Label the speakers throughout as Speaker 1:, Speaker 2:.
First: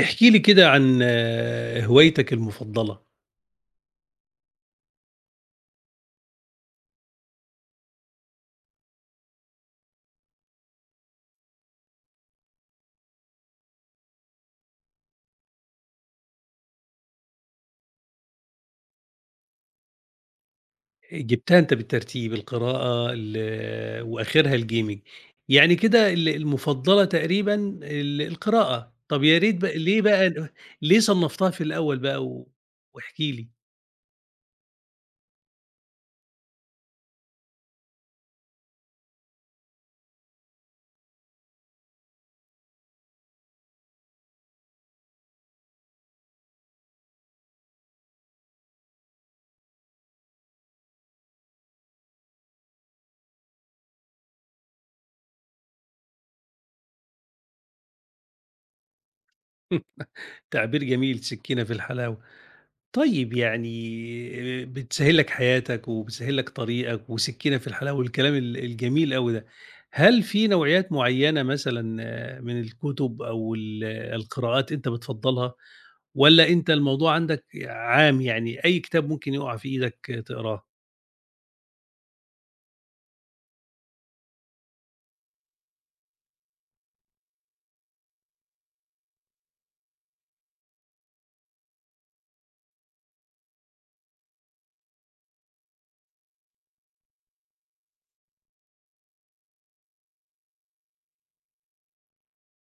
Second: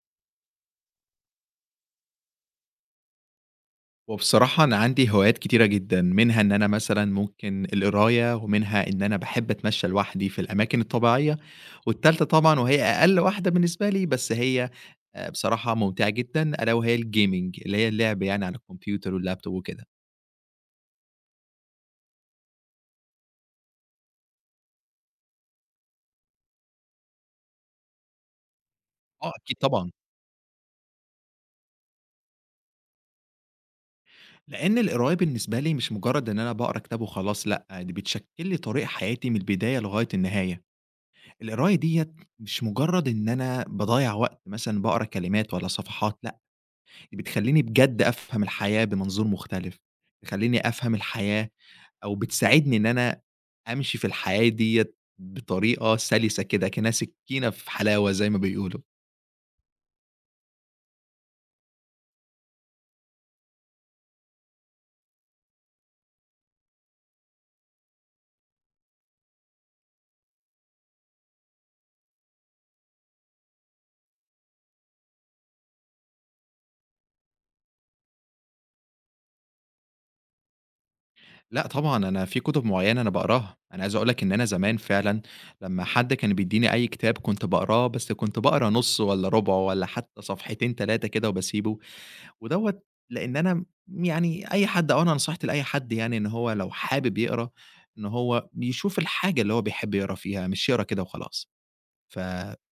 Speaker 1: احكِ لي كده عن هوايتك المفضلة.
Speaker 2: وبصراحة أنا عندي هوايات كتيرة جدًا، منها إن أنا مثلًا ممكن القراية، ومنها إن أنا باحب أتمشى لوحدي في الأماكن الطبيعية، والتالتة طبعًا وهي أقل واحدة بالنسبة لي بس هي بصراحة ممتعة جدًا ألا وهي الgaming اللي هي اللعب يعني على الكمبيوتر واللابتوب وكده.
Speaker 1: جبتها أنت بالترتيب القراءة وآخرها الgaming، يعني كده المفضلة تقريبًا القراءة. طب
Speaker 2: آه
Speaker 1: يا
Speaker 2: أكيد
Speaker 1: ريت
Speaker 2: طبعًا،
Speaker 1: ليه صنّفتها في الأول بقى واحكِ لي؟
Speaker 2: لإن القراية بالنسبة لي مش مجرد إن أنا باقرا كتاب وخلاص لأ، دي بتشكل لي طريق حياتي من البداية لغاية النهاية. القراية ديّة مش مجرد إن أنا باضيّع وقت مثلًا باقرا كلمات والّا صفحات لأ. بتخلّيني بجد أفهم الحياة بمنظور مختلف، تخلّيني أفهم الحياة أو بتساعدني إن أنا أمشي في الحياة ديّة بطريقة سَلِسة كده، أكنّها سكينة في حلاوة زي ما بيقولوا.
Speaker 1: تعبير جميل، سكينة في الحلاوة. طيب، يعني بتسهّل لك حياتك، وبتسهّل لك طريقك، وسكينة في الحلاوة والكلام الجميل أوي ده. هل في نوعيات معيّنة مثلًا من الكتب أو القراءات أنت بتفضّلها، والّا أنت الموضوع عندك عام، يعني أي كتاب ممكن يُقع في إيدك تقراه؟
Speaker 2: لأ طبعًا، أنا في كُتب معيّنة أنا باقراها، أنا عايز أقول لك إن أنا زمان فعلًا لمّا حد كان بيدّيني أي كتاب كنت باقراه، بس كنت باقرا نُصّه والّا رُبعه والّا حتى صفحتين 3 كده وباسيبه. ودوّة لإن أنا يعني أي حد أو أنا نصحت لأي حد يعني إن هو لو حابب يقرا، إن هو يشوف الحاجة اللي هو بيحب يقرا فيها، مش يقرا كده وخلاص. ف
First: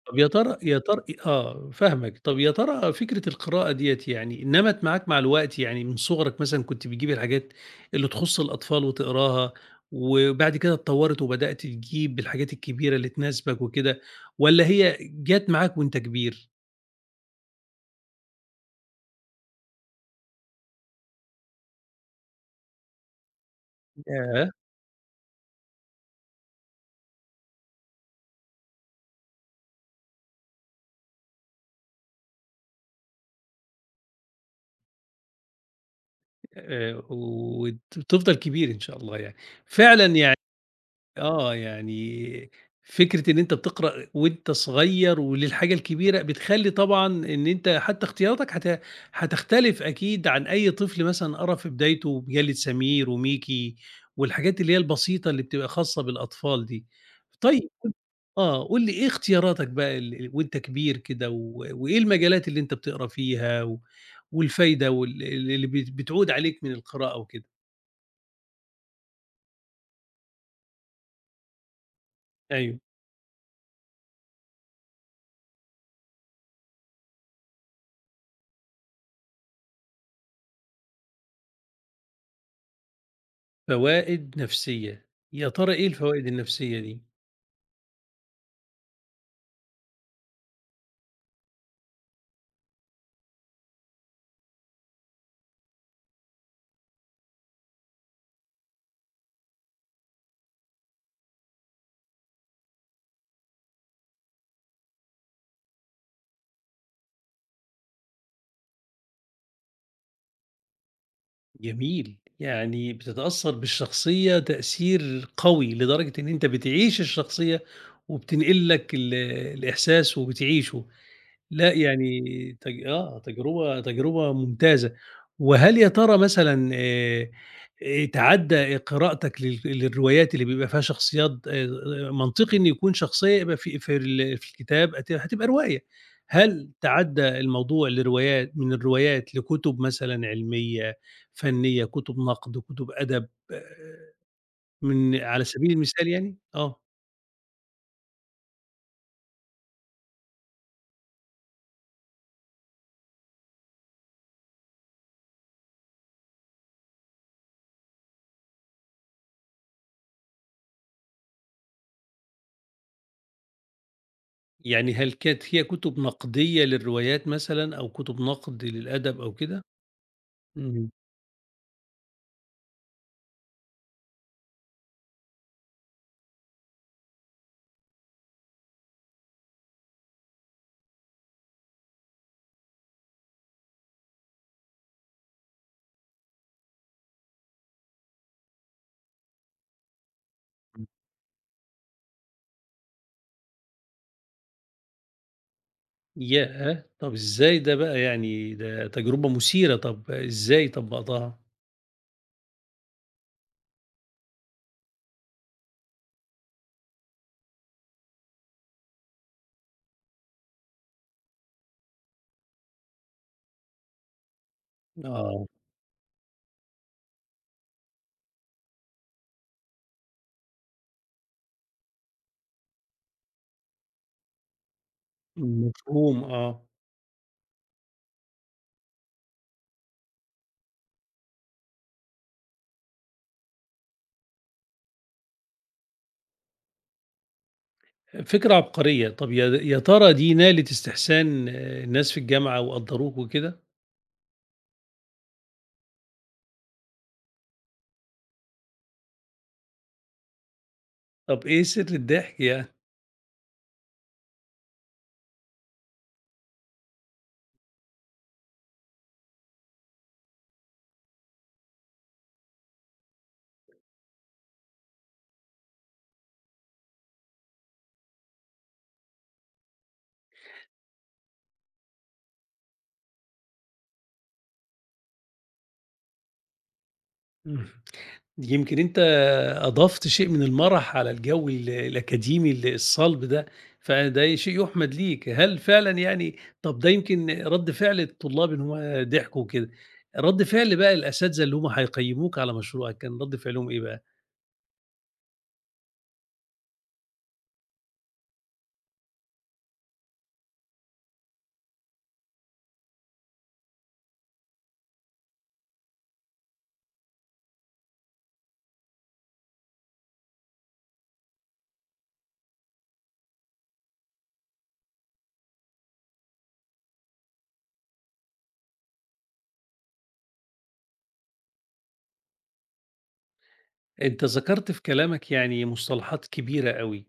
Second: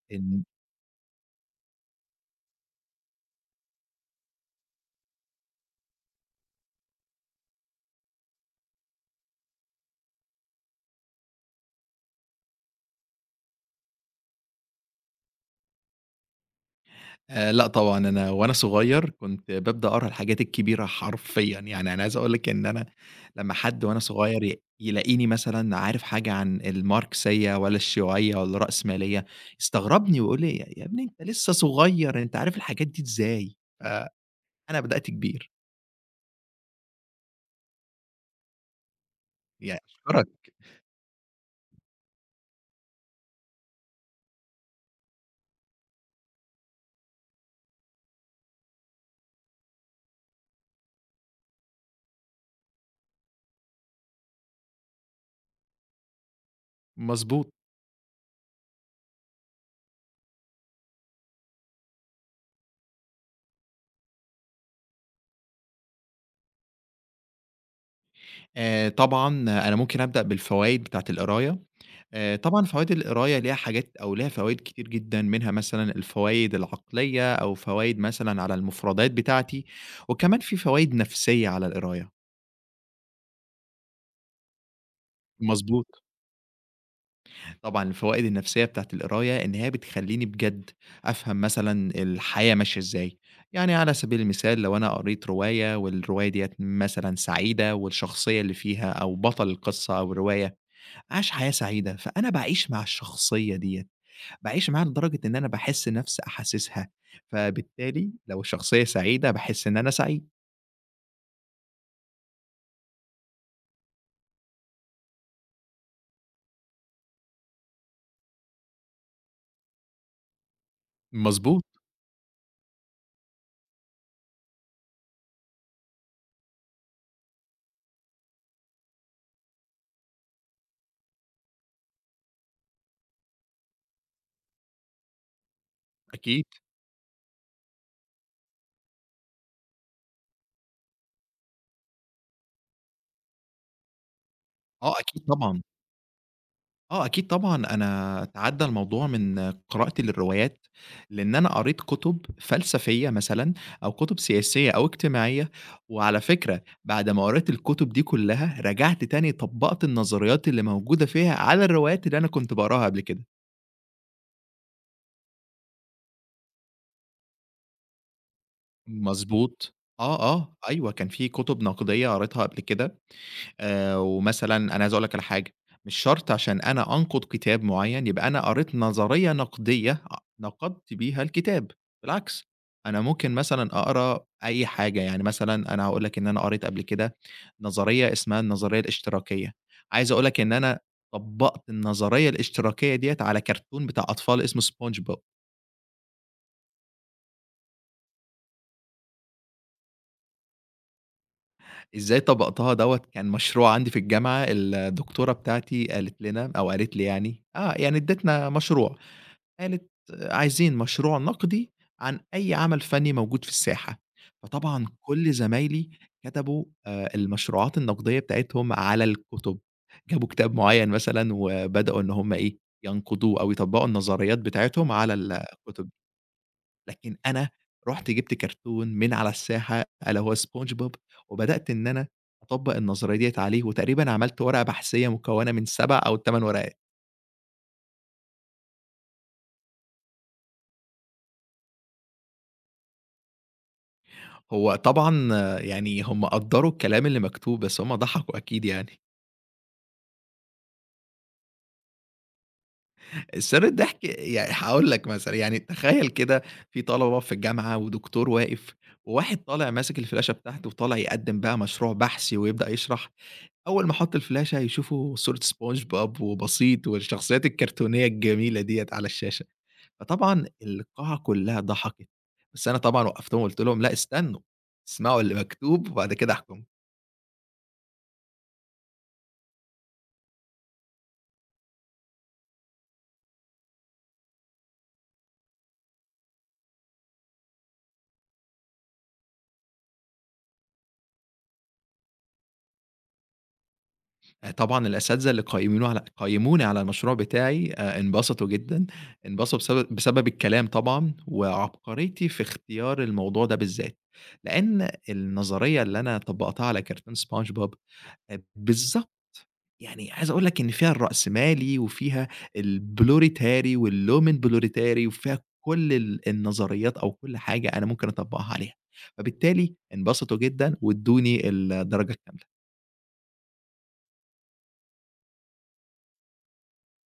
Speaker 1: طب يا
Speaker 2: إن
Speaker 1: ترى يا ترى فاهمك. طب يا ترى فكرة القراءة ديّة يعني نمَت معاك مع الوقت، يعني من صُغرك مثلًا كنت بتجيب الحاجات اللي تخُص الأطفال وتقراها، وبعد كده اتطوّرت وبدأت تجيب الحاجات الكبيرة اللي تناسبك وكده، والّا هي جات معاك وأنت كبير؟
Speaker 2: لأ طبعًا، أنا وأنا صغير كنت بابدأ أقرا الحاجات الكبيرة حرفيًا، يعني أنا عايز أقول لِك إن أنا لمّا حد وأنا صغير
Speaker 1: ياه!
Speaker 2: يلاقيني مثلًا عارف حاجة عن الماركسية ولا الشيوعية ولا الرأسمالية، يستغربني ويقول لي: "يا ابني أنت لسه صغير، أنت عارف الحاجات دي إزاي؟" فأنا بدأت كبير،
Speaker 1: وت تفضل كبير إن شاء الله يعني.
Speaker 2: يعني
Speaker 1: فعلًا يعني آه، يعني فكرة إن أنت بتقرأ وأنت صغير وللحاجة الكبيرة، بتخلّي طبعًا إن أنت حتى اختياراتك هتختلف أكيد عن أي طفل مثلًا قرا في بدايته بمجلة سمير وميكي والحاجات اللي هي البسيطة اللي بتبقى خاصة بالأطفال دي.
Speaker 2: مضبوط.
Speaker 1: طيب قُل لي إيه اختياراتك بقى وأنت كبير كده وإيه المجالات اللي أنت بتقرا فيها والفايدة اللي بتعود عليك من القراءة وكده؟
Speaker 2: طبعًا أنا ممكن أبدأ بالفوايد بتاعة القراية. طبعًا
Speaker 1: أيوه.
Speaker 2: فوايد القراية ليها حاجات أو ليها فوايد كتير جدًا، منها مثلًا الفوايد العقلية أو فوايد مثلًا على المفردات بتاعتي، وكمان في فوايد نفسية على القراية.
Speaker 1: فوائد نفسية، يا ترى إيه
Speaker 2: مضبوط.
Speaker 1: الفوائد النفسية دي؟
Speaker 2: طبعًا الفوايد النفسية بتاعة القراية إن هي بتخلّيني بجد أفهم مثلًا الحياة ماشية إزاي. يعني على سبيل المثال لو أنا قريت رواية والرواية ديّة مثلًا سعيدة والشخصية اللي فيها أو بطل القصة أو الرواية عاش حياة سعيدة، فأنا باعيش مع الشخصية ديّة، باعيش معاها لدرجة إن أنا باحس نفسي أحاسسها، فبالتالي لو الشخصية سعيدة باحس إن أنا سعيد.
Speaker 1: جميل، يعني بتتأثّر بالشخصية تأثير قوي لدرجة إن أنت بتعيش الشخصية وبتنقل لك الإحساس وبتعيشه.
Speaker 2: مضبوط،
Speaker 1: لأ، يعني تج آه، تجربة تجربة ممتازة. وهل يا ترى مثلًا تعدّى قراءتك للروايات اللي بيبقى فيها شخصيات، منطقي إن يكون شخصية يبقى في الكتاب، هتبقى رواية.
Speaker 2: أكيد،
Speaker 1: هل تعدّى الموضوع لروايات، من الروايات لكُتب مثلًا علمية، فنية، كُتب نقد، كُتب أدب،
Speaker 2: آه
Speaker 1: من
Speaker 2: أكيد
Speaker 1: على
Speaker 2: طبعًا،
Speaker 1: سبيل المثال يعني؟
Speaker 2: آه أكيد طبعًا، أنا اتعدّى الموضوع من قراءتي للروايات، لإن أنا قريت كُتب فلسفية مثلًا أو كُتب سياسية أو اجتماعية، وعلى فكرة بعد ما قريت الكُتب دي كلّها، رجعت تاني طبّقت النظريات اللي موجودة فيها على الروايات اللي أنا كنت باقراها قبل كده.
Speaker 1: يعني هل كانت هي كُتب نقدية للروايات مثلًا، أو كُتب نقد للأدب أو كده؟
Speaker 2: مضبوط. آه، آه،
Speaker 1: إمم.
Speaker 2: أيوه، كان في كُتب نقدية قريتها قبل كده، ومثلًا أنا عايز أقول لك على حاجة، مش شرط عشان أنا أنقد كتاب معيّن يبقى أنا قريت نظرية نقدية نقدت بيها الكتاب، بالعكس، أنا ممكن مثلًا أقرا أي حاجة، يعني مثلًا أنا هاقول لك إن أنا قريت قبل كده نظرية اسمها النظرية الاشتراكية، عايز أقول لك إن أنا طبّقت النظرية الاشتراكية ديّة على كرتون بتاع أطفال اسمه SpongeBob.
Speaker 1: ياه! طب إزاي ده بقى؟ يعني ده تجربة مثيرة، طب إزاي طبّقتها؟
Speaker 2: إزاي طبّقتها دوّة، كان مشروع عندي في الجامعة الدكتورة بتاعتي قالت لنا أو قالت لي يعني ادّتنا مشروع، قالت عايزين مشروع نقدي عن أي عمل فني موجود في الساحة، فطبعًا كل
Speaker 1: آه.
Speaker 2: زمايلي كتبوا المشروعات النقدية بتاعتهم على الكُتب، جابوا كتاب معيّن مثلًا وبدأوا إن هم إيه، ينقدوه أو يطبّقوا النظريات بتاعتهم على الكُتب.
Speaker 1: مفهوم.
Speaker 2: لكن أنا رُحت جِبت كرتون من على الساحة ألا وهو سبونج بوب، وبدأت إن أنا أطبّق النظرية ديّة عليه، وتقريبًا عملت ورقة بحثية مكوّنة من 7 أو 8 ورقات.
Speaker 1: فكرة عبقرية، طب يا ترى دي نالت استحسان الناس في الجامعة وقدّروك وكده؟
Speaker 2: هو طبعًا آه، يعني هم قدّروا الكلام اللي مكتوب، بس هم ضحكوا أكيد يعني.
Speaker 1: طب إيه سر الضحك يعني؟
Speaker 2: سر الضحك يعني هاقول لك مثلًا، يعني تخيّل كده في طلبة في الجامعة ودكتور واقف، وواحد طالع ماسك الفلاشة بتاعته وطالع يقدّم بقى مشروع بحثي ويبدأ يشرح، أول ما حَط الفلاشة يشوفوا صورة سبونج بوب وبسيط والشخصيات الكرتونية الجميلة ديّة على الشاشة، فطبعًا القاعة كلّها ضحكت، بس أنا طبعًا وقّفتهم وقُلت لهم: "لأ استنوا، اسمعوا اللي مكتوب وبعد كده احكموا."
Speaker 1: إمم. يمكن أنت أضفت شيء من المرح على الجو الأكاديمي الصلب ده، فده شيء يُحمد ليك. هل فعلًا يعني طَب ده يمكن رَد فعل الطلاب إن هم ضحكوا وكده، رَد فعل بقى الأساتذة اللي هم هيقيّموك على مشروعك، كان رَد فعلهم إيه بقى؟
Speaker 2: طبعًا الأساتذة اللي قيّموني على المشروع بتاعي انبسطوا جدًا، انبسطوا بسبب الكلام طبعًا، وعبقريتي في اختيار الموضوع ده بالذات، لإن النظرية اللي أنا طبّقتها على كرتون سبونج بوب بالضبط يعني عايز أقول لك إن فيها الرأسمالي وفيها البلوريتاري واللومن بلوريتاري وفيها كل النظريات أو كل حاجة أنا ممكن أطبّقها عليها، فبالتالي انبسطوا جدًا وادّوني الدرجة الكاملة.
Speaker 1: أنت ذكرت في كلامك يعني مصطلحات كبيرة أوي.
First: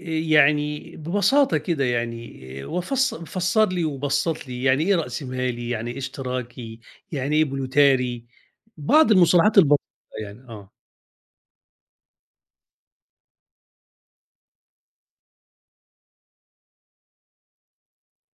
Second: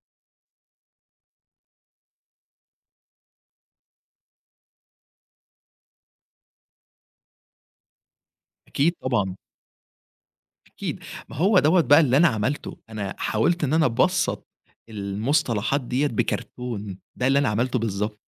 Speaker 1: يعني ببساطة كده يعني آه، وفص فسر لي وبسط لي يعني إيه رأس مالي، يعني إيه اشتراكي، يعني إيه بلوتاري،
Speaker 2: أكيد
Speaker 1: بعض
Speaker 2: طبعًا.
Speaker 1: المصطلحات البسيطة يعني
Speaker 2: أكيد، ما هو دوّة بقى اللي أنا عملته، أنا حاولت إن أنا أبسّط المصطلحات ديّة بكرتون، ده اللي أنا عملته بالضبط.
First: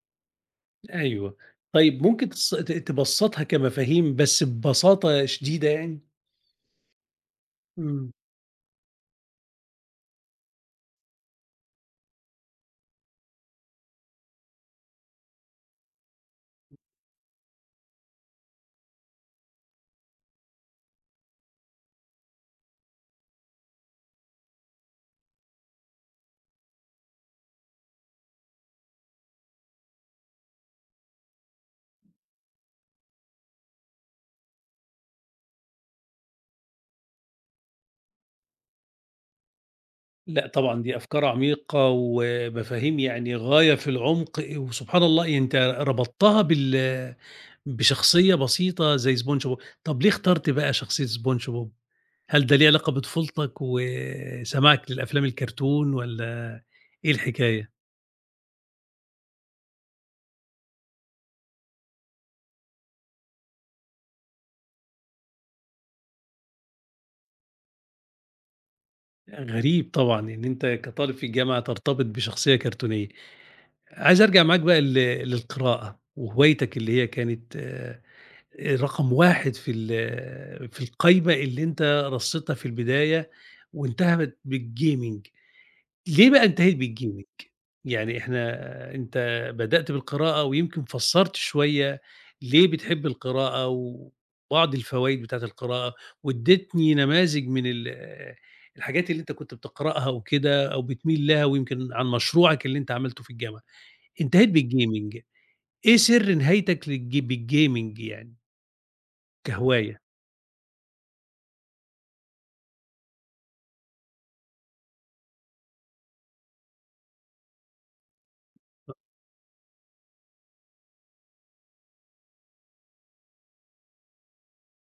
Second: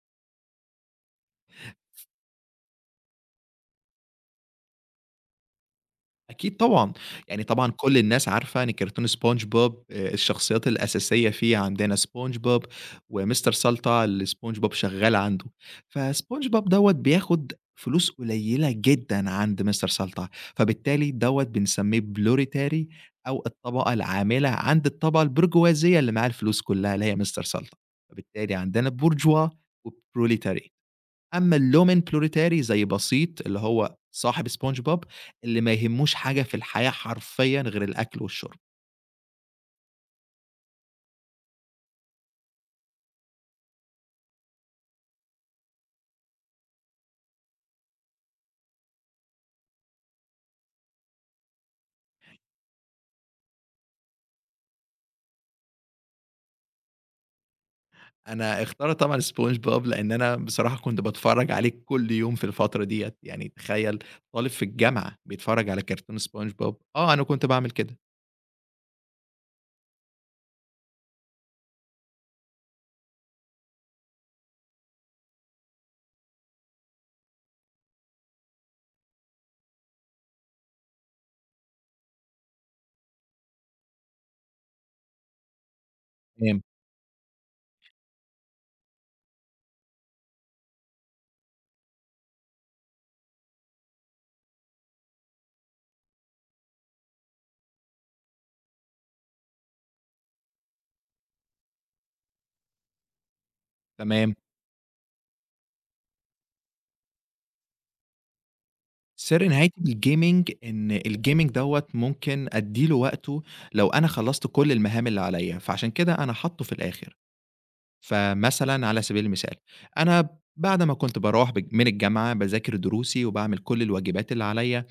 Speaker 1: أيوه. طيب ممكن تص ت تبسطها كمفاهيم بس ببساطة شديدة يعني؟
Speaker 2: أكيد طبعًا، يعني طبعًا كل
Speaker 1: إمم.
Speaker 2: الناس عارفة إن كرتون سبونج بوب الشخصيات الأساسية فيه عندنا سبونج بوب ومستر سلطة اللي سبونج بوب شغال عنده، فسبونج بوب دوّة بياخد فلوس قليلة جدًا عند مستر سلطة، فبالتالي دوّة بنسميه Prioritary أو الطبقة العاملة عند الطبقة البرجوازية اللي معاها الفلوس كلها اللي هي مستر سلطة، فبالتالي عندنا Bourgeois وProletary. أمّا الLomenploritarii زي بسيط اللي هو صاحب سبونج بوب، اللي ما يهمّوش حاجة في الحياة حرفيًا غير الأكل والشرب.
Speaker 1: لأ طبعًا، دي أفكار عميقة ومفاهيم يعني غاية في العمق، وسبحان الله، يعني أنت ربطتها بشخصية بسيطة زي سبونج بوب، طب ليه اخترت بقى شخصية سبونج بوب؟ هل ده ليه علاقة بطفولتك وسماعك للأفلام الكرتون، والّا إيه الحكاية؟
Speaker 2: أنا اختارة طبعًا سبونج بوب لإن أنا بصراحة كنت باتفرّج عليه كل يوم في الفترة ديّة، يعني تخيّل طالب في الجامعة بيتفرّج على كرتون سبونج بوب! آه، أنا كنت باعمل كده.
Speaker 1: غريب طبعًا إن أنت كطالب في الجامعة ترتبط بشخصية كرتونية. عايز أرجع معاك بقى للقراءة وهوايتك اللي هي كانت رقم 1 في القايمة اللي أنت رصيتها في البداية، وانتهت بالgaming. ليه بقى
Speaker 2: تمام،
Speaker 1: انتهت بالgaming؟ يعني إحنا أنت بدأت بالقراءة، ويمكن فسّرت شوية ليه بتحب القراءة وبعض الفوايد بتاعة القراءة، وادّيتني نماذج من الحاجات اللي أنت كنت بتقرأها وكده، أو بتميل لها، ويمكن عن مشروعك اللي أنت عملته في الجامعة.
Speaker 2: تمام.
Speaker 1: انتهيت بالgaming، إيه سر نهايتك بالgaming يعني
Speaker 2: سِر نهايتي
Speaker 1: كهواية؟
Speaker 2: بالgaming إن الgaming دوّة ممكن أدّي له وقته لو أنا خلّصت كل المهام اللي عليّا، فعشان كده أنا حاطّه في الآخر. فمثلًا على سبيل المثال، أنا بعد ما كنت باروّح بج من الجامعة باذاكر دروسي وباعمل كل الواجبات اللي عليّا،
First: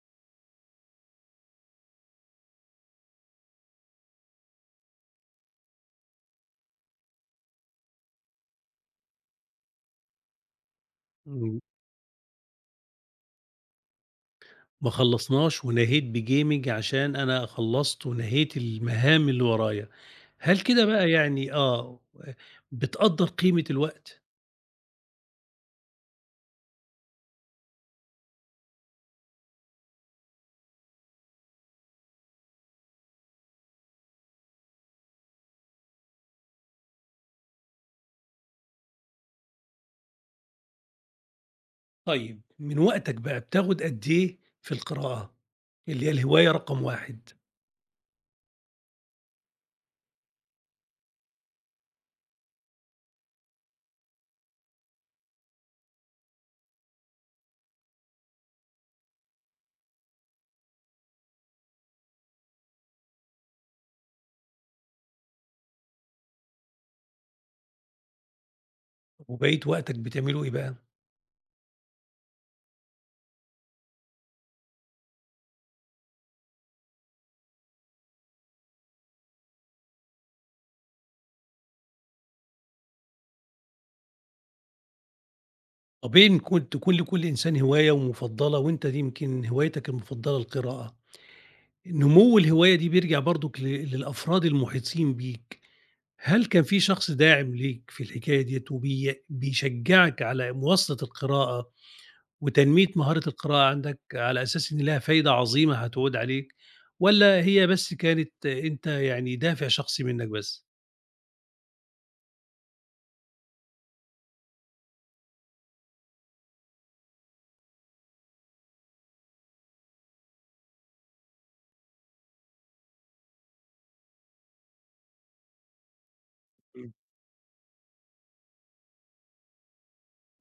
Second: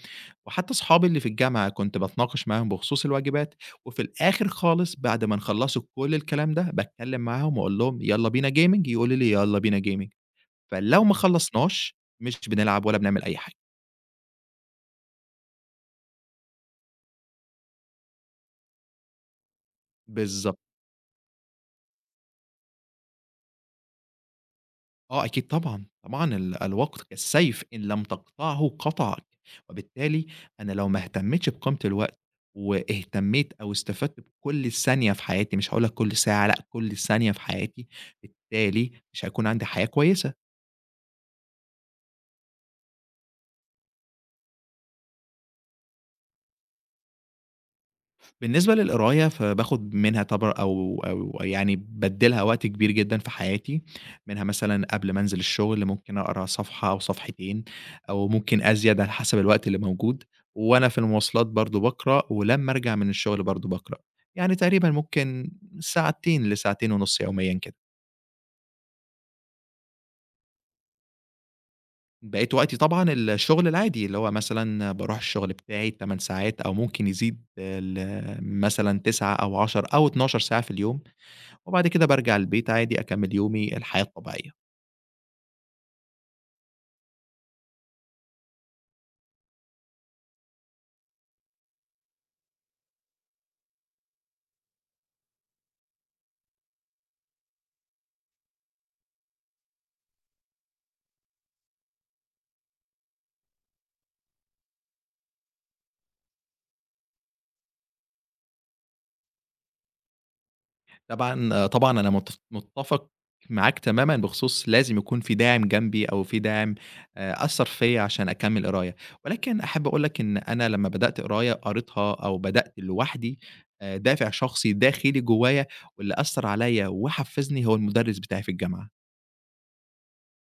Speaker 2: وحتى أصحابي اللي في الجامعة كنت باتناقش معاهم بخصوص الواجبات، وفي الآخر خالص بعد ما نخلّصوا كل الكلام ده، باتكلم معاهم وأقول لهم يالّا بينا gaming يقولوا لي يالّا بينا gaming فلو ما
Speaker 1: إمم،
Speaker 2: خلّصناش مش بنلعب ولا بنعمل أي حاجة.
Speaker 1: ما خلّصناش ونهيت بgaming عشان أنا خلّصت ونهيت المهام اللي ورايا.
Speaker 2: بالضبط.
Speaker 1: هل كده بقى يعني بتقدّر قيمة الوقت؟
Speaker 2: آه أكيد طبعًا، طبعًا الوقت كالسيف إن لم تقطعه قطعك، وبالتالي أنا لو ما اهتمتش بقيمة الوقت واهتميت أو استفدت بكل ثانية في حياتي، مش هاقول لك كل ساعة لأ، كل ثانية في حياتي، بالتالي مش هيكون عندي حياة كويسة.
Speaker 1: طيب من وقتك بقى بتاخد قد إيه في القراءة، اللي هي الهواية رقم 1؟
Speaker 2: بالنسبة للقراية فباخد منها طبعًا أو يعني بادّلها وقت كبير جدًا في حياتي، منها مثلًا قبل ما أنزل الشغل ممكن أقرا صفحة أو صفحتين أو ممكن أزيد على حسب الوقت اللي موجود، وأنا في المواصلات برضه باقرا، ولمّا أرجع من الشغل برضه باقرا، يعني تقريبًا ممكن ساعتين لساعتين ونُص يوميًا كده.
Speaker 1: وبقية وقتك بتعمله إيه بقى؟
Speaker 2: بقية وقتي طبعًا الشغل العادي، اللي هو مثلًا باروح الشغل بتاعي ال8 ساعات أو ممكن يزيد ل مثلًا 9 أو 10 أو 12 ساعة في اليوم، وبعد كده بارجع البيت عادي أكمّل يومي الحياة الطبيعية.
Speaker 1: طبيعي إن كنت تكون لكل إنسان هواية ومفضّلة، وأنت دي يمكن هوايتك المفضّلة القراءة، نمو الهواية دي بيرجع برضك للأفراد المحيطين بيك. هل كان في شخص داعم ليك في الحكاية ديّة، بيشجّعك على مواصلة القراءة وتنمية مهارة القراءة عندك، على أساس إن لها فايدة عظيمة هتعود عليك، والّا هي بس كانت أنت يعني دافع شخصي منّك بس؟
Speaker 2: طبعًا طبعًا أنا متّفق معاك تمامًا بخصوص لازم يكون في داعم جنبي أو في داعم أثّر فيّا عشان أكمّل قراية، ولكن أحب أقول لك إن أنا لمّا بدأت قراية قريتها أو بدأت لوحدي، دافع شخصي داخلي جوّايا واللي أثّر عليّا
Speaker 1: إمم.
Speaker 2: وحفّزني هو المُدرِّس بتاعي في الجامعة.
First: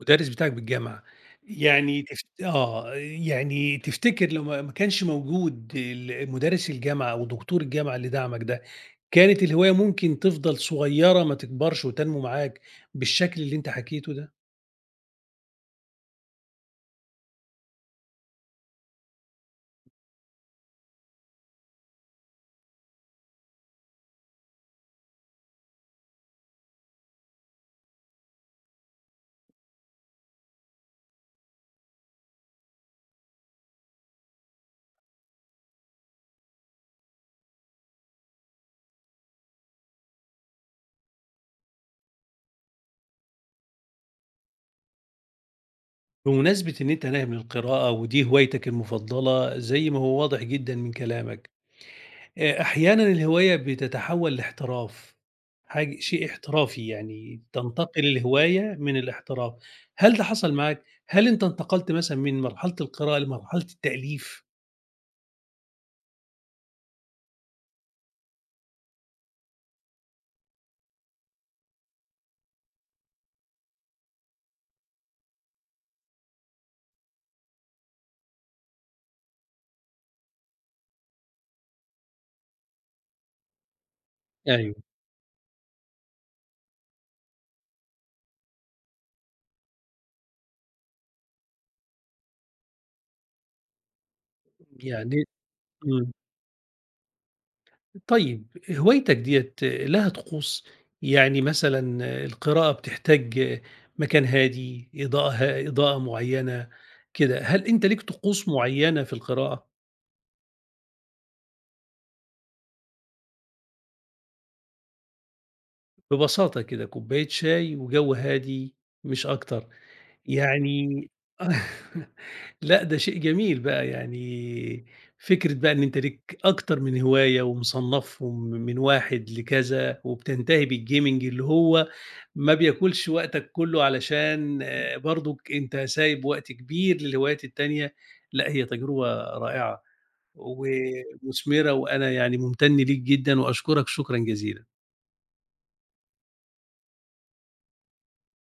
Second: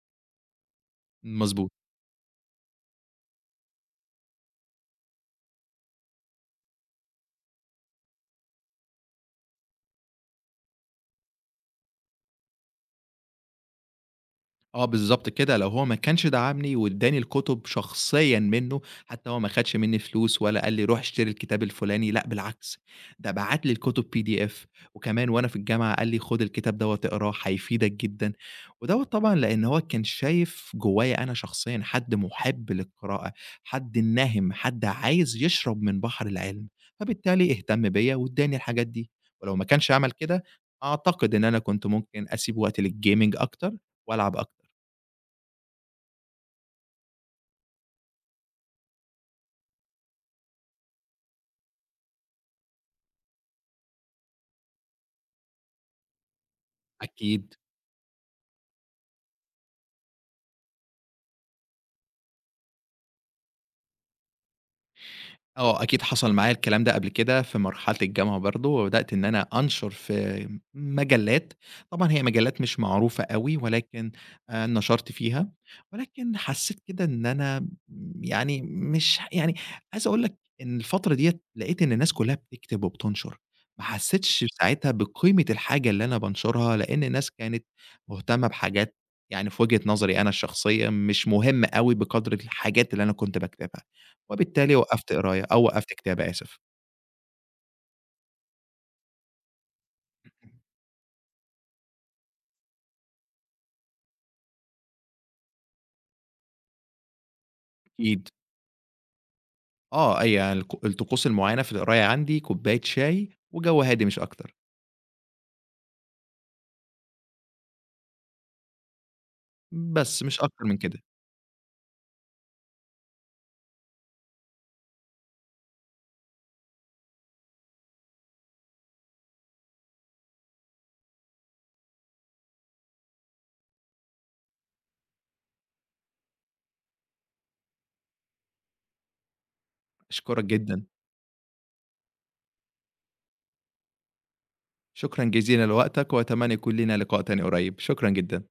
Speaker 1: المدرس بتاعك بالجامعة،
Speaker 2: مضبوط.
Speaker 1: يعني تف آه، يعني تفتكر لو ما كانش موجود مدرس الجامعة أو دكتور الجامعة اللي دعمك ده، كانت الهواية ممكن تفضل صغيّرة ما تكبرش وتنمو معاك بالشكل اللي أنت حكيته ده؟
Speaker 2: آه بالضبط كده، لو هو ما كانش دعمني وادّاني الكُتب شخصيًا منّه، حتى هو ما خدش منّي فلوس ولا قال لي روح اشتري الكتاب الفُلاني، لأ بالعكس، ده بعت لي الكُتب PDF وكمان وأنا في الجامعة قال لي خُد الكتاب دوّة اقراه هيفيدك جدًا، ودوّة طبعًا لإن هو كان شايف جوّايا أنا شخصيًا حد مُحِب للقراءة، حد ناهم، حد عايز يشرب من بحر العلم، فبالتالي اهتم بيّا وادّاني الحاجات دي، ولو ما كانش عمل كده أعتقد إن أنا كنت ممكن أسيب وقت للgaming أكتر وألعب أكتر.
Speaker 1: بمناسبة إن أنت ناهِب للقراءة ودي هوايتك المفضلة زي ما هو واضح جدًا من كلامك، أحيانًا الهواية بتتحوّل لاحتراف، شيء احترافي، يعني
Speaker 2: أكيد،
Speaker 1: تنتقل الهواية من الاحتراف، هل ده حصل معاك؟ هل أنت انتقلت مثلًا من مرحلة القراءة لمرحلة التأليف؟
Speaker 2: آه، أكيد حصل معايا الكلام ده قبل كده في مرحلة الجامعة برضه، وبدأت إن أنا أنشر في مجلات، طبعًا هي مجلات مش معروفة أوي، ولكن نشرت فيها، ولكن حسيت كده إن أنا يعني مش يعني عايز أقول لك إن الفترة ديّة لقيت إن الناس كلها بتكتب وبتنشر، ما حسيتش
Speaker 1: أيوه.
Speaker 2: ساعتها بقيمة الحاجة اللي أنا بانشرها، لأن الناس كانت مهتمة بحاجات يعني في وجهة نظري أنا الشخصية مش مهمة أوي بقدر الحاجات اللي أنا كنت باكتبها. وبالتالي وقّفت
Speaker 1: يعني
Speaker 2: قراية أو وقّفت
Speaker 1: إمم.
Speaker 2: كتابة آسف.
Speaker 1: طيب، هوايتك ديّة لها طقوس؟ يعني مثلًا القراءة بتحتاج مكان هادي، إضاءة معيّنة كده، هل أنت ليك
Speaker 2: أكيد.
Speaker 1: طقوس معيّنة في القراءة؟
Speaker 2: آه، هي الطقوس المعيّنة في القراية عندي كوباية شاي وجَو هادي مش أكتر،
Speaker 1: ببساطة كده كوباية شاي وجَو هادي، مش أكتر.
Speaker 2: بس مش أكتر من كده.
Speaker 1: يعني لأ، ده شيء جميل بقى، يعني فكرة بقى إن أنت ليك أكتر من هواية ومصنّفهم من 1 لكذا، وبتنتهي بالgaming اللي هو ما بياكلش وقتك كُلّه، علشان برضُك أنت سايب وقت كبير للهوايات التانية. لأ، هي تجربة رائعة
Speaker 2: أشكرك جدًا،
Speaker 1: ومثمرة، وأنا يعني ممتن ليك جدًا وأشكرك شكرًا جزيلًا.
Speaker 2: شكرًا جزيلًا لوقتك وأتمنى يكون لينا لقاء تاني قريب، شكرًا جدًا.